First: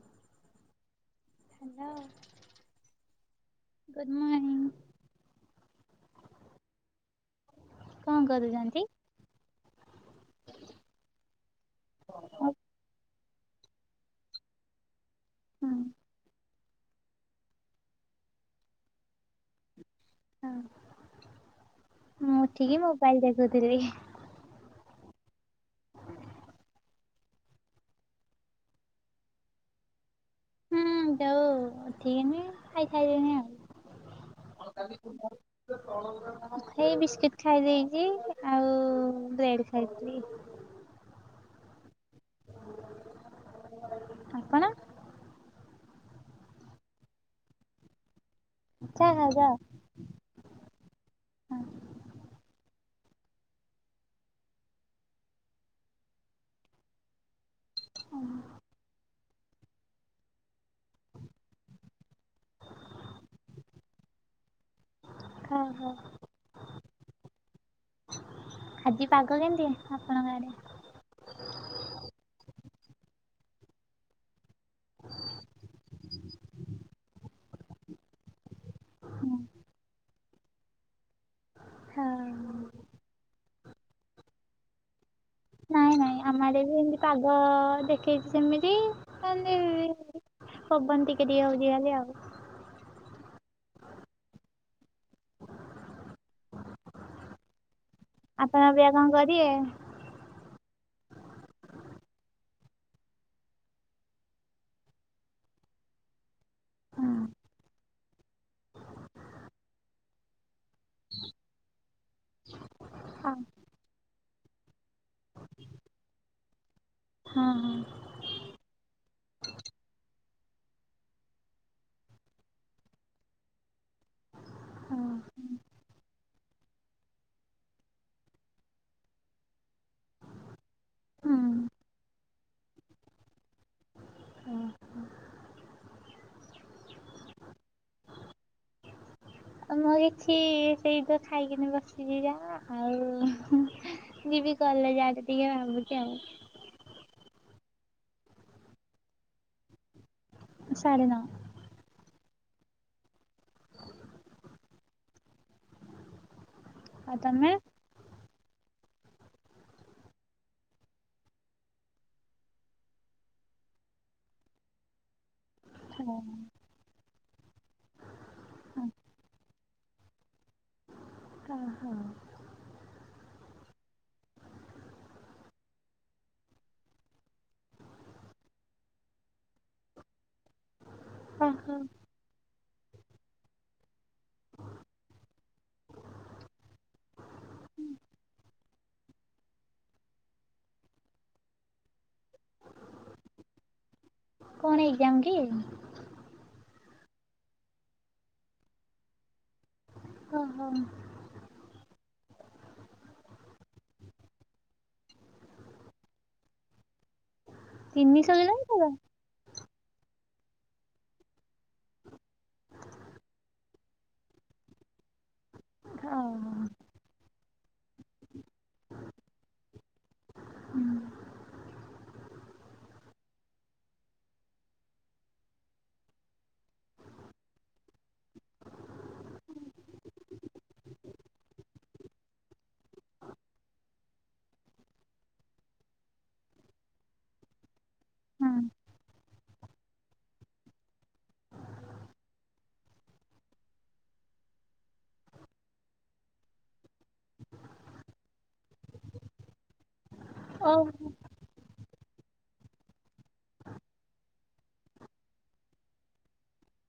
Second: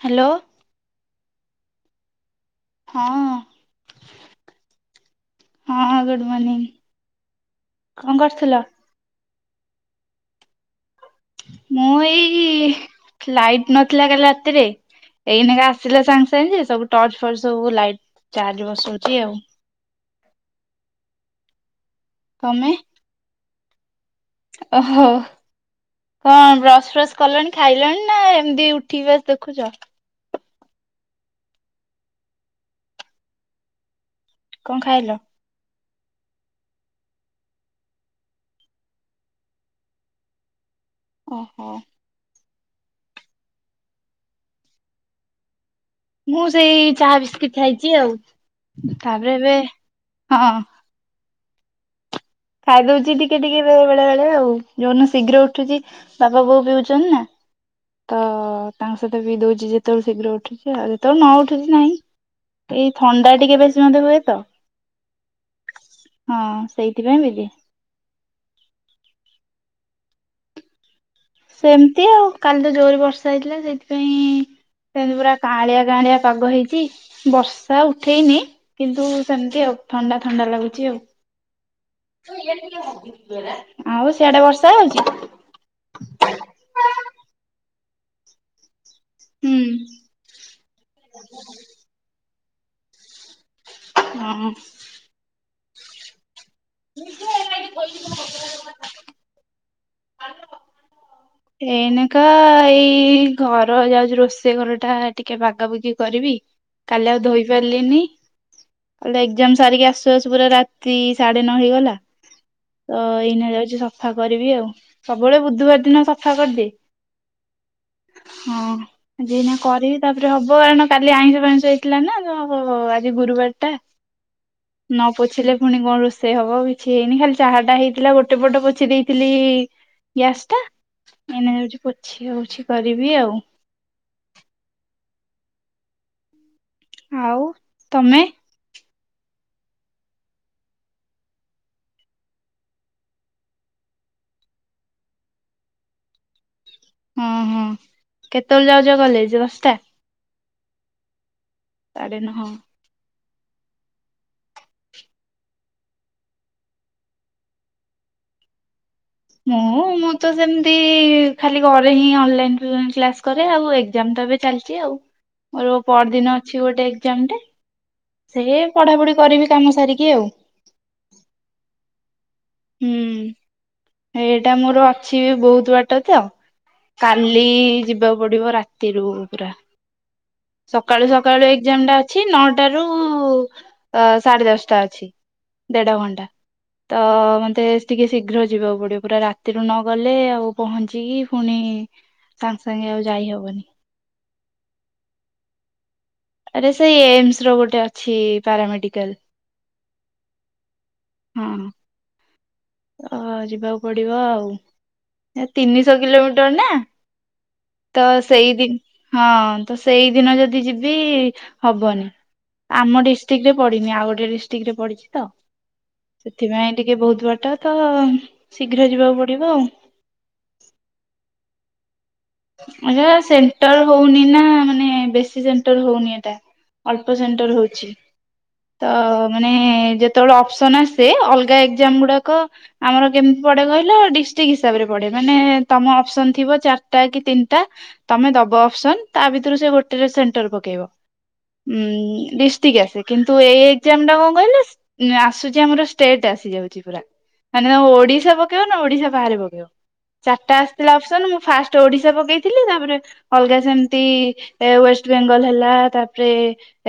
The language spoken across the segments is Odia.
ହ୍ୟାଲୋ ହ୍ୟାଲୋ ହଁ ଗୁଡ୍ ମର୍ଣ୍ଣିଂ ହଁ ଗୁଡ୍ ମର୍ଣିଙ୍ଗ କଣ କରୁଛନ୍ତି? [unintelligible] ମୁଁ ଏଇ କ୍ଲାଇଟ୍ ନଥିଲା କାଲି ରାତିରେ ଏଇନକା ଆସିଲେ ସାଙ୍ଗେ ସାଙ୍ଗେ ଯେ ସବୁ ଟର୍ଚ ଫର୍ଚ ସବୁ ଲାଇଟ୍ ଚାର୍ଜ ବସଉଛି ଆଉ ହଁ ତମେ ମୁଁଠିକି ମୋବାଇଲ ଦେଖୁଥିଲି। ଓହୋ କଣ ବ୍ରସ୍ ଫ୍ରସ୍ କଲେଣି ଖାଇଲଣି ନା ଏମିତି ଉଠିକି ବସ ଦେଖୁଛ ଦଉ ଉଠି କିନି ଏଇ ଖାଇଦନି ଆଉ କଣ ଖାଇଲ? ଏଇ ବିସ୍କୁଟ ଖାଇ ଦେଇଛି ଆଉ ବ୍ରେଡ ଖାଇଥିଲି ଓହୋ ଆପଣ ମୁଁ ସେଇ ଚାହା ବିସ୍କିଟ ଖାଇଛି ଆଉ ଚା ତାପରେ ଖାଉଛ? ଏବେ ହଁ ଖାଇଦଉଛି ଟିକେ ଟିକେଳେ ବେଳେ ବେଳେ ଆଉ ଯୋଉନ ଶୀଘ୍ର ଉଠୁଛି ବାବା ବୋଉ ବିି ହଉଛନ୍ତି ନା ତ ହଁ ତାଙ୍କ ସହିତ ବି ଦଉଛି ଯେତେବେଳୁ ଶୀଘ୍ର ଉଠୁଛି ଆଉ ଯେତେବେଳୁ ନ ଉଠୁଛି ନାହିଁ ଏଇ ଥଣ୍ଡା ଟିକେ ବେଶୀ ମଟେ ହୁଏ ତ ହଁ ହଁ ହଁ ସେଇଥିପାଇଁ ବିବି ଆଜି ପାଗ କେମିତି ଆପଣଙ୍କ ଆଡ଼େ? ସେମତି ଆଉ କାଲି ତ ଜୋରରେ ବର୍ଷା ହେଇଥିଲା ସେଇଥିପାଇଁ ସେମିତି ପୁରା କାଁଳିଆ କାଁଳିଆ ପାଗ ହେଇଚି ବର୍ଷା ଉଠେଇନି କିନ୍ତୁ ହଁ ସେମିତି ଆଉ ଥଣ୍ଡା ଥଣ୍ଡା ଲାଗୁଛି ଆଉ ଆଉ ସିଆଡେ ବର୍ଷା ହଉଛି ନାଇଁ ନାଇଁ ଆମ ଆଡେ ବି ଏମତି ପାଗ ଦେଖେଇଛି ସେମିତି ହୁଁ [unintelligible] ପବନ ଟିକେ ଟିକେ ହଉଚି ଖାଲି ଆଉ ହୁଁ [unintelligible] ଆପଣ ଅବିକା କଣ କରିବେ? ଆ ଏଇନକା ଏଇ ଘର ଯାଉଛି ରୋଷେଇ ଘର ଟା ଟିକେ ବାଗାବାଗି କରିବି କାଲି ହଁ ଆଉ ଧୋଇ ପାରିଲିନି କାଲି ଏଗ୍ଜାମ୍ ସାରିକି ଆସୁ ଆସୁ ପୁରା ରାତି ସାଢେ ନ ହେଇଗଲା ତ ହଁ ଏଇନା ଯାଉଛି ସଫା କରିବି ଆଉ ସବୁବେଳେ ବୁଧବାର ଦିନ ସଫା କରିଦିଏ ହଁ ହଁ ହଁ ଜି କରିବି ତାପରେ ହବ କାରଣ କାଲି ଆଇଁଷ ଫାଇଁଷ ହେଇଥିଲା ନା ଅ ତ ଆଜି ଗୁରୁବାର ଟା ହଁ ନ ପୋଛିଲେ ପୁଣି କଣ ରୋଷେଇ ହବ କିଛି ହେଇନି ଖାଲି ଚାହା ଟା ହେଇଥିଲା ଗୋଟେ ପଟ ପୋଛି ଦେଇଥିଲି ଗ୍ୟାସ ଟା ହୁଁ ଏଇନା ଯାଉଛି ପୋଛି ହଉଛି କରିବି ଆଉ ଓ ହୋ ଆଉ ତମେ ବଇଛି ସେଇଟ ଖାଇକିନି ବସିଛି ଯା ଆଉ ଯିବି କଲେଜ ଆଡେ ଟିକେ ଭାବୁଛି ଆଉ ହ ହ କେତେବେଳେ ଯାଉଛ କଲେଜ ଦଶଟା ସାଢେ ନଅ ସାଢେ ନହଅ ଆଉ ତୋମେ ମୁଁ ମୁଁ ତ ସେମିତି ଖାଲି ଘରେ ହିଁ ଅନଲାଇନ୍ କି-କ୍ଲାସ୍ କରେ ଆଉ ଏକ୍ଜାମ୍ ତ ଏବେ ଚାଲି ଚି ଆଉ ମୋର ଓହୋ। ପରଦିନ ଅଛି ଗୋଟେ ଏକ୍ଜାମ୍ ଟେ। ସେ ପଢାପଢି କରିବି କାମ ସାରିକି ଆଉ। କହ। ହୁଁ ଏଇଟା ମୋର ଅଛି ବହୁତ ବାଟ ତ। କାଲି ଯିବାକୁ ପଡିବ ରାତିରୁ ପୁରା। ସକାଳୁ ସକାଳୁ ଓହୋ ଏକ୍ଜାମ ଟା ଅ ଛି ନଅ ଟା ରୁ ଅ, ସାଢ଼େ ଦଶଟା ଅଛି ଦେଢ ଘଣ୍ଟା। ତ ମୋତେ ଟିକେ ଶୀଘ୍ର ଯିବାକୁ ପଡିବ। ପୁରା ରାତିରୁ ନଗଲେ ଆଉ ପହଞ୍ଚିକି ପୁଣି ସାଙ୍ଗେ ସାଙ୍ଗେ ଆଉ ଯାଇ ହବନି। କଣ ଏଗ୍ଜାମ୍ କି? ଆରେ ସେଇ ଏମ୍ସ୍ ର ଗୋଟେ ଅଛି ପାରାମେଡିକାଲ୍। ଓ ହଁ। ହଁ। ଓ ଯିବାକୁ ପଡିବ ଆଉ ଏ ତିନିଶହ କିଲୋମିଟର୍ ନା। ତ ତିନି ସେଇ ସରିଲାଣି ଦିନ୍ ତୋର? ହଁ ତ ସେଇଦିନ ଯଦି ଯିବି ହବନି। ଆମ ଡିଷ୍ଟ୍ରିକ୍ ରେ ପଡିନି ଆଉ ଗୋଟେ ଡିଷ୍ଟ୍ରିକ୍ ରେ ପଡିଛି ତ। ହଁ। ସେଥିପାଇଁ ଟିକେ ବହୁତ ବାଟ ତ ଶୀଘ୍ର ଯିବାକୁ ପଡିବ। ଆଙ୍କର ସେଣ୍ଟର୍ ହଉନି ନା ମାନେ ବେଶୀ ସେଣ୍ଟର୍ ହଉନି ଏଟା। ଅଳ୍ପ ସେଣ୍ଟର୍ ହଉଛି। ତ ମାନେ ଯେତେବେଳେ ଅପସନ୍ ଆସେ ଅଲଗା ଏକ୍ଜାମ୍ ଗୁଡାକ ଆମର କେମତି ପଡେ କହିଲ ଡିଷ୍ଟ୍ରିକ୍ଟ ହିସାବରେ ପଡେ। ମାନେ ତୋମ ଅପସନ୍ ଥିବ ଚା ଟା କି ତିନିଟା ତୋମେ ହଁ ଦବ ଅପସନ୍ ତା ଭିତରୁ ସେ ଗୋଟେରେ ସେଣ୍ଟର ପକେଇବ। ଉଁ, ଡିଷ୍ଟ୍ରିକ୍ ଆସେ କିନ୍ତୁ ଏଇ ଏକ୍ଜାମ୍ ଟା କଣ କହିଲ ଆସୁଚି ଆମର ଷ୍ଟେଟ ଆସିଯାଉଚି ପୁରା। ମାନେ ତୋମେ ଓଡିଶା ପକେଇବ ନା ଓଡିଶା ବାହାରେ ପକେଇବ ଚାଟା ଓ ଆସିଥିଲା ଅପସନ୍। ମୁଁ ଫାଷ୍ ତ ଓଡିଶା ପକେଇଥିଲି। ତାପରେ ଅଲଗା ସେମିତି ଏ ୱେଷ୍ଟବେଙ୍ଗଶ ହେଲା ତାପରେ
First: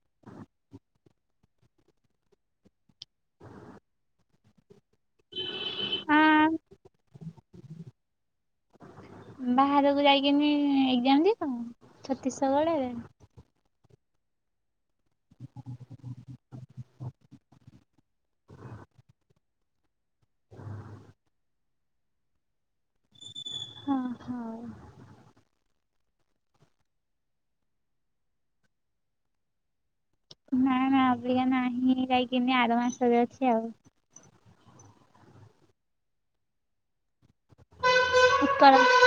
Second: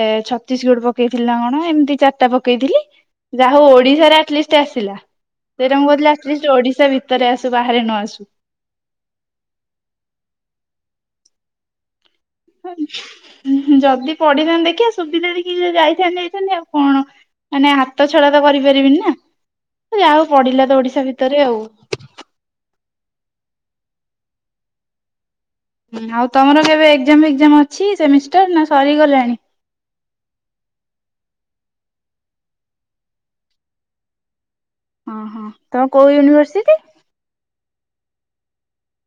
ଏ ଛତିଶଗଡ ପକେଇଥିଲି ନା କଣ ଏମିତି ଚାରଟା ପକେଇଥିଲି। ଯାହା ହଉ ଓଡିଶାରେ ଆଟଲିଷ୍ଟ ଆସିଲା। ତ ଏଇଟା ମୁଁ କହୁଥିଲି ଆଟଲିଷ୍ଟ ହଁ ଓଡିଶା ଭିତରେ ଆସୁ ବାହାରେ ନ ଆସୁ। ବାହାରକୁ ଯାଇକିନି ଏକ୍ଜାମ୍ ଦେଇଥା ଛତିଶଗଡରେ। ଯଦି ପଢିଥାଆନ୍ତି ଦେଖିଆ ସୁବିଧା ଦେଖିକି ଯଦି ଯାଇଥାନ୍ତି ଯାଇଥାନ୍ତି ଆଉ କଣ। ମାନେ ହାତ ଛଡା ତ କରିପାରିବିନି ନା ଯା ହଉ ପଢିଲା ତ ଓଡିଶା ଭିତରେ ଆଉ। ହଁ, ହଁ। ଆଉ ତୋମର କେବେ ଏକ୍ଜାମ୍ ଫେକ୍ଜାମ ଅଛି ସେମିଷ୍ଟାର୍ ନା ସରିଗଲାଣି? ନା ନା ଅବିକା ନାହିଁ ଯାଇକିନି ଆର ମାସରେ ଅଛି ଆଉ। ଅଁ, ହଁ ତୋମ କୋଉ ୟୁନିଭର୍ସିଟି? [unintelligible]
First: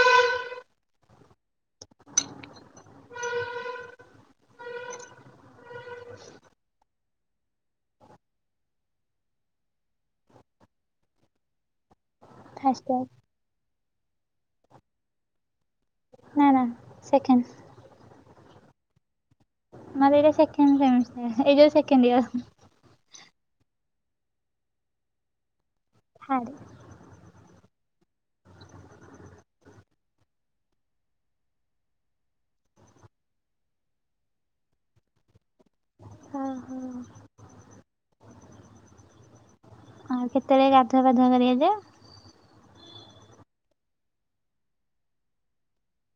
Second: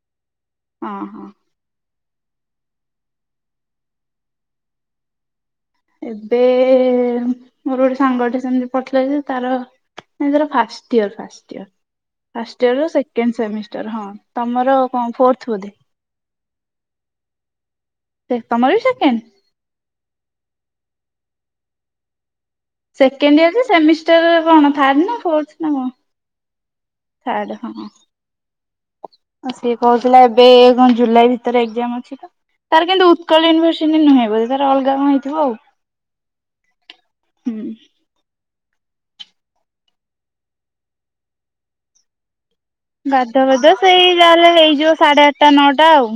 ଅଁ, ହଁ। ଏବେ ମୋର ଗୋଟେ ସାଙ୍ଗଟେ ସେମିତି ପଡିଥିଲା ଯେ ତାର ନାଇଁ ତାର first year first year. First year ର ସେକେଣ୍ଡ ସେମିଷ୍ଟାର୍ ହଁ। ତୋମର କଣ ଫୋର୍ଥ ବୋଧେ? ନା ନା ସେକେଣ୍ଡ। ସେ ତୋମର ବି ସେକେଣ୍ଡ। ମୋର ଏଇଟା ସେକେଣ୍ଡ ସେମିଷ୍ଟାର ଏଇ ଯୋଉ second year. Second year semester ରେ କଣ ଥାର୍ଡ ନା ଫୋର୍ଥ ନା କଣ? ଥାର୍ଡ ଥାର୍ଡ ହଁ। ସିଏ କହୁଥିଲା ଏବେ କଣ ଜୁଲାଇ ଭିତରେ ଏଜାମ ଅଛି ତ ତାର କିନ୍ତୁ ଉତ୍କଳ ୟୁନିର୍ସି ନୁହେଁ ଯ ତାର ଅଲଗା କଣ ହେଇଥିବ ଆଉ। ହୁଁ। ଆଉ କେତେବେଳେ ଗାଧୁଆ ପାଧୁଆ କରିବା ଯୋଏ ଗାଧୁଆ ପାଧୁଆ ସେଇ ଯାହା ହେଲେ ହେଇଯିବ ସାଢେ ଆଠଟା ନଅଟା ଆଉ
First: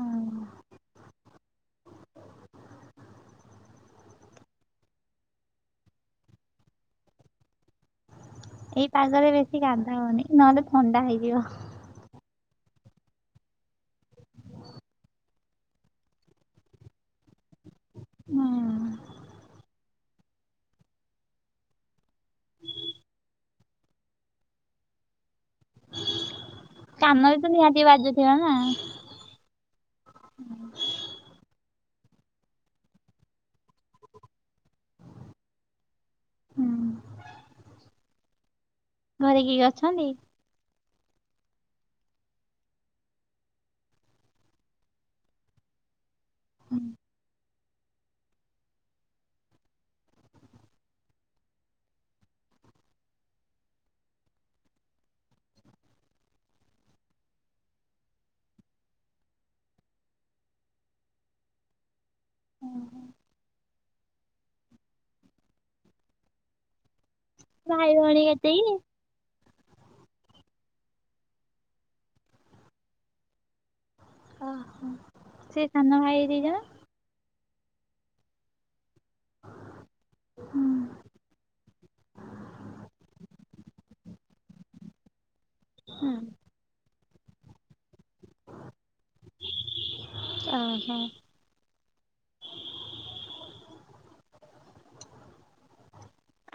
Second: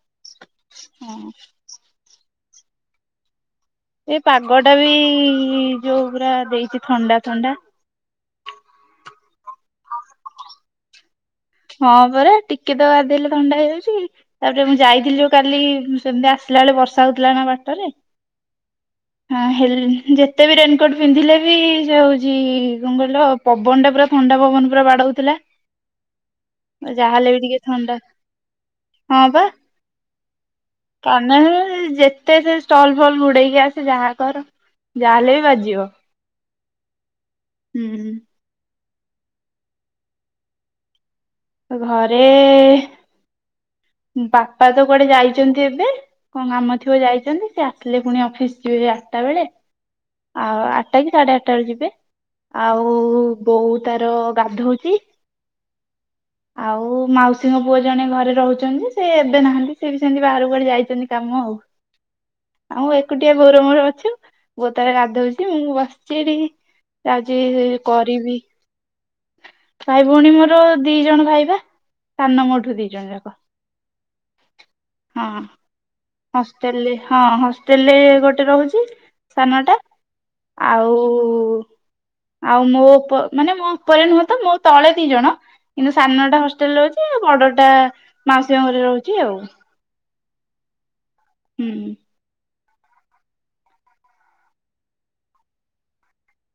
ଆଉ ହଁ। ଏ ପାଗଟା ବି ଯୋଉ ପୁରା ଦେଇଛି ଥଣ୍ଡା ଥଣ୍ଡା। ଏଇ ପାଗରେ ବେଶୀ କାନ୍ଦା ହଉନି ନହେଲେ ଥଣ୍ଡା ହେଇଯିବ। ହଁ ପରା ଟିକେ ତ ଗାଧେଇଲେ ଥଣ୍ଡା ହେଇଯାଉଛି। ତାପରେ ମୁଁ ଯାଇଥିଲି ଯୋଉ କାଲି ସେମିତି ଆସିଲା ବେଳେ ବର୍ଷା ହଉଥିଲା ନା ବାଟରେ। ହୁଁ। ହଁ ହେଲେ ଯେତେ ବି ରେନକୋଟ ପିନ୍ଧିଲେ ବି ଯେ ହଉଛି କଣ କହିଲ ପବନ ଟା ପୁରା ଥଣ୍ଡା ପବନ ପୁରା ବାଡଉଥିଲା। ଯାହାହେଲେ ବି କାନରେ ତ ଟିକେ ନିହାତି ଥଣ୍ଡା ବାଜୁଥିବ ନା ହୁଁ ହଁ ବା। ଯେତେ ସେ ଷ୍ଟଲ ଫଲ ଘୁଡେଇକି ଆସେ ଯାହା କର ଯାହାହେଲେ ବି ବାଜିବ ହୁଁ ହୁଁ। ଘରେ କିଏ କିଏ ଅଛନ୍ତି? ଘରେ ବାପା ତ କୁଆଡେ ଯାଇଛନ୍ତି ଏବେ। କଣ କାମ ଥିବ ଯାଇଛନ୍ତି ସେ ଆସିଲେ ପୁଣି ଅଫିସ ଯିବେ ଆଠଟା ବେଳେ। ଆଉ ଆଠଟା କି ସାଢ଼େ ଆଠଟା ବେଳ ଯିବେ। ଆଉ ବୋଉ ତାର ଗାଧଉଚି। [inaudible] ମାଉସୀଙ୍କ ପୁଅ ଜଣେ ଘରେ ରହୁଛନ୍ତି ସେ ଏବେ ନାହାନ୍ତି ସେବି ସେମିତି ବାହାର କୁୁଆଡେ ଯାଇଛନ୍ତି କାମ ଆଉ। [inaudible] ଆଉ ଏକୁଟିଆ ବୋର ମୋର ଅଛୁ ବୋ ତାର ଗାଧଉଛି ମୁଁ ବସିଛି ଏଠିକି ଆଜି ଭାଇ ଭଉଣୀ କରିବି କେତେକି ଭାଇ ଭଉଣୀ ମୋର ଦି ଜଣ ଭାଇବା ସାନ ମୋ ଠୁ ଦି ଜଣ ଯାକ। ଓ ହୋ। ହଁ ହଷ୍ଟେଲରେ ହଁ ହଷ୍ଟେଲରେ ଗୋଟେ ରହୁଛି। ସାନଟା ଆଉ। ଆଉ ଆଉ ମୋ ଉପ ମାନେ ମୋ ଉପରେ ନୁହଁ ତ ମୁୋ ତଳେ ଦି ଜଣ କିନ୍ତୁ ହୁଁ ସାନଟା ହଷ୍ଟେଲ ରହୁଛି ଆଉ ବଡଟା ମାଉସୀ ଘରେ ରହୁଛି ଆଉ। ଓ ହୋ। ହୁଁ ହୁଁ।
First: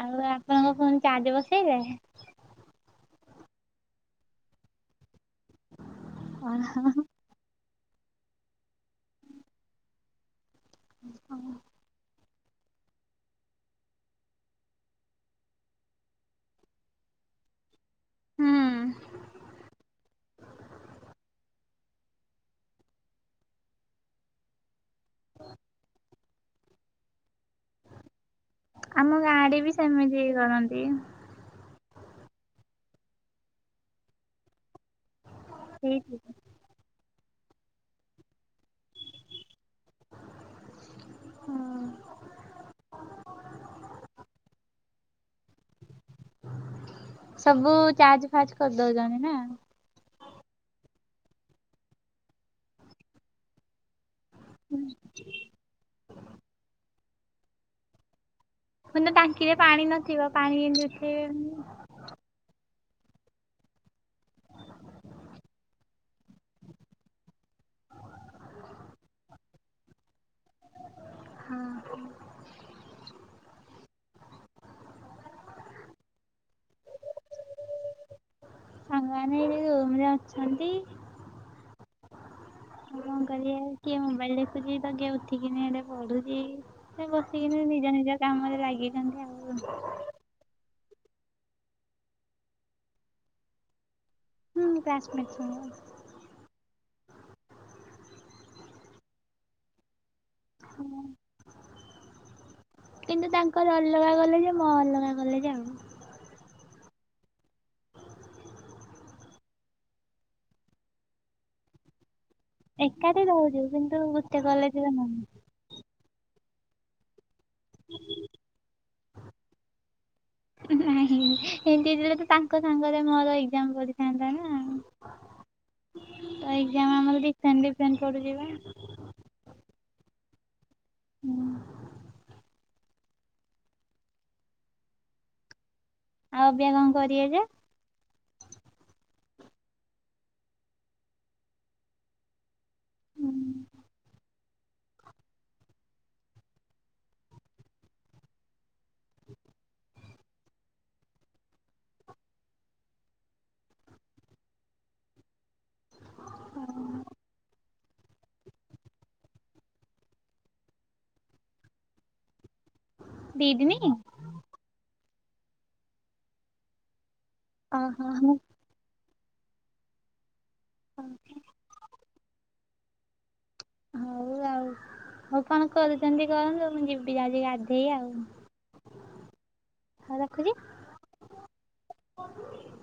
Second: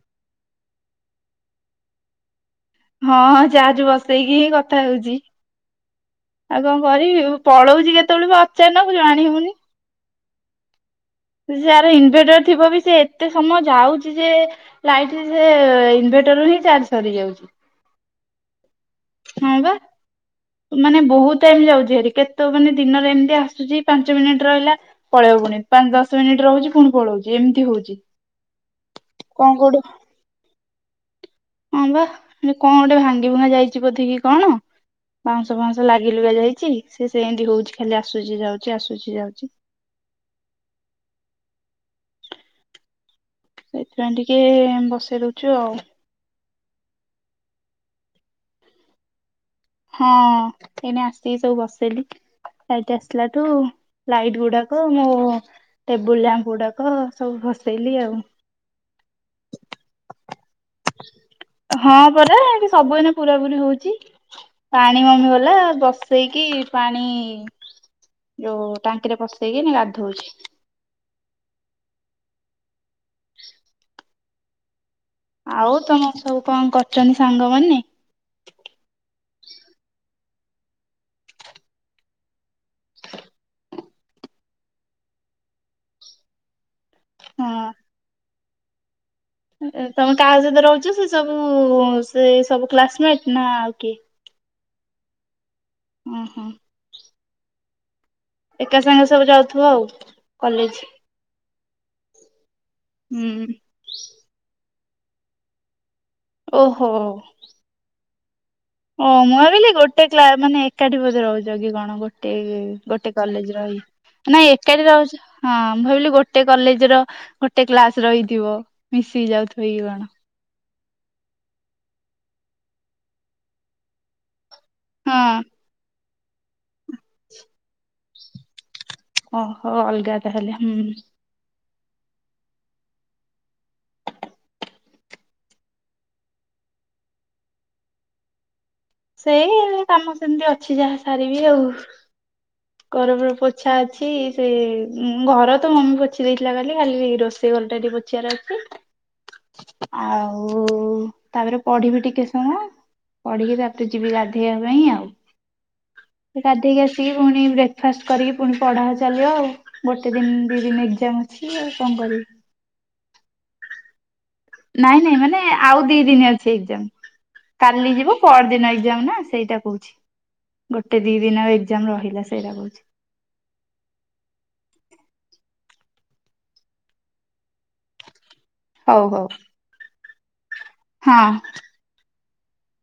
ଆଉ ଆପଣଙ୍କ ଫୁଣି ଚାଜ ବସେଇବେ। ହଁ ଜାହାଜ ବସେଇକି ହିଁ କଥା ହଉଛି ଆଉ ହୁଁ କଣ କରିବି? ପଳଉଛି କେତେବେଳେ ବି ପଚାରି ନବୁ ଜାଣି ହଉନି। ଯାର ଇନଭେଟର ଥିବ ବି ସେ ଏତେ ସମୟ ଯାଉଛି ଯେ ଲାଇଟ ସେ ଇନଭଟରୁ ହିଁ ଚାର୍ଜ ସ ଯାଉଛି। ହଁ ପା। ମାନେ ବହୁତ ଟାଇମ ଯାଉଛି ଆରି କେତେ ମାନେ ଦିନରେ ଏମିତି ଆସୁଛି ପାଞ୍ଚ ମିନିଟ ରହିଲା। ପଳେଇବୁନି ପାଞ୍ଚ ଦଶ ମିନିଟ ରହୁଛି ପୁଣି ପଳଉଛି ଏମିତି ହଉଛି। ଆମ କଣ ଗାଁରେ ବି କୋଉଠୁ ସେମିତି ହେଇ କରନ୍ତି। ହଁ ବା କଣ ଗୋଟେ ଭାଙ୍ଗି ଭୁଙ୍ଗା ଯାଇଛି ବୋଧିକି କଣ? ବାଉଁଶ ଫାଉଁଶ ଲାଗି ସେଇଠି ଲୁଗା ଯାଇଛି ସେ ସେମିତି ହଉଛି ଖାଲି ଆସୁଛି ଯାଉଛି ଆସୁଛି ଯାଉଛି। ହୁଁ। ସେଇଥିପାଇଁ ଟିକେ ବସେଇ ଦଉଛୁ ଆଉ। ସବୁ ଚାାର୍ଜ ଫାଜ କରିଦଉଛନ୍ତି ନା। ହଁ ଏଇନେ ଆସିକି ସବୁ ବସେଇଲିି। ଲାଇଟ ଆସିଲାଠୁ ଲାଇଟ ଗୁଡାକ ମୋ ଟେବୁଲ ଲ୍ୟାମ୍ପ ଗୁଡ଼ାକ ସବୁ ଭସେଇଲି ଆଉ। ମାନେ ଟାଙ୍କିରେ ପାଣି ନଥିବ ପାଣି ଏଇନେ ଉଠେ ହଁ ପରା ଏଠି ସବୁ ଏଇନେ ପୁରା ପୁରି ହଉଚି। ପାଣି ମମି ଗଲା ବ ପଷେଇକି ପାଣି ଯୋଉ ଟାଙ୍କିରେ ପସେଇକି ଏଇନେ ଗାଧଉଚି। ହଁ। [inaudible] ଆଉ ତମର ସବୁ କଣ କରୁଛନ୍ତି ସାଙ୍ଗମାନେ? ସାଙ୍ଗ ମାନେ ଏଇ ଯୋଉ ରୁମ୍ ରେ ଅଛନ୍ତି। ଆଉ କଣ କରିବେ କିଏ ମୋବାଇଲ ଦେଖୁଚି ତ କିଏ ଉଠିକିନି ଏଠେ ପଢୁଚି। ସେ ବସିକି ବି ନିଜ ନିଜ କାମ ରେ ଲାଗିଛନ୍ତି ଆଉ। ତମେ କାହା ସହିତ ରହୁଚ ସେ ସବୁ ସେ ସବୁ କ୍ଲାସମେଟ ନା ଆଉ କିଏ? ହୁଁ କ୍ଲାସ୍ ମେଟ୍ ସବୁ। ଉଁ ହୁଁ। ଏକା ସାଙ୍ଗେ ରେ ସବୁ ଯାଉଥିବ ଆଉ କଲେଜ। କିନ୍ତୁ ହୁଁ। ତାଙ୍କର ଅଲଗା କଲେଜ୍ ମୋର ଅଲଗା କଲେଜ୍ ଆଉ। ଓହୋ। ଓ ମୁଁ ଭାବିଲି ଗୋଟେ କ୍ଲା ମାନେ ଏକାଠି ବଧେ ରହୁଚ କି କଣ ଗୋଟେ ଇଏ। ଗୋଟେ ଏକାଠି କଲେଜ ରହୁଛୁ ରହି, କିନ୍ତୁ ଗୋଟେ ନାଇଁ ଏକାଠି ରେ ରହୁ ନୁହଁ। ହଁ ମୁଁ ଭାବିଲି ଗୋଟେ କଲେଜ ର ଗୋଟେ କ୍ଲାସ ର ହେଇଥିବ। ମିଶିକି ଯାଉଥିବେ କି କଣ? ନାହିଁ। ହେମିତି ହେଇଥିଲେ ତ ତାଙ୍କ ସାଙ୍ଗରେ ମୋର ଏଜ୍ଜାମ୍ ପଡିଥାନ୍ତା ନା। ହଁ। ତ ଏଜ୍ଜାମ୍ ଆମର ଡିଫ୍ରେଣ୍ଟ ଡିଫରେଣ୍ଟ ପଡୁଚି ପା। ଓହୋ ଅଲଗା ତାହେଲେ ହୁଁ। [inaudible] ଆଉ ଅବିକା କଣ କରିବ ଯେ? ସେଇ କାମ ସେମିତି ଅଛି ଯାହା ସାରିବି ଆଉ। ଘର ଫର ପୋଛା ଅଛି। ସେ ଘର ତ ମମି ପୋଛି ଦେଇଥିଲା କାଲି ଖାଲି ରୋଷେଇ ଘର ଟା ଟିକେ ପୋ। [unintelligible] ଆଉ ତାପରେ ପଢିବି ଟିକେ ସମୟ ପଢିକି ତାପରେ ଏବେ ଯିବି ଗାଧେଇବା ପାଇଁ ଆଉ। ଗାଧେଇକି ଆସିକି ପୁଣି ବ୍ରେ ବ୍ରେକଫାଷ୍ଟ କରିକି ପୁଣି ପଢ଼ା ଚାଲିବ ଆଉ। ଗୋଟେ ଦିନ ଦି ଦିନ ଏକ୍ଜାମ ଅଛି ଆଉ କଣ କରିବି। ଦି ଦିନି। ନାଇଁ ନାଇଁ ମାନେ ଆଉ ଦି ଦିନି ଅଛି ଏଜ୍ଜାମ୍। କାଲି ଓହୋ ଯିବ ହଉ ପଅର ଦିନ ଏକ୍ଜାମ ନା ସେଇଟା କହୁଚି। ଗୋଟେ ଦି ଦିନ ଆଉ ଏଜ୍ଜାମ ରହିଲା ସେଇଟା କହୁଚି। ହଉ ଆଉ। ହଉ କଣ କରୁଛନ୍ତି କରନ୍ତୁ ମୁ ଯିବି ଯାଉଚି ଗାଧେଇ ଆଉ। ହଉ ହଉ। ହଉ ରଖୁଚି। ହଁ। [inaudible]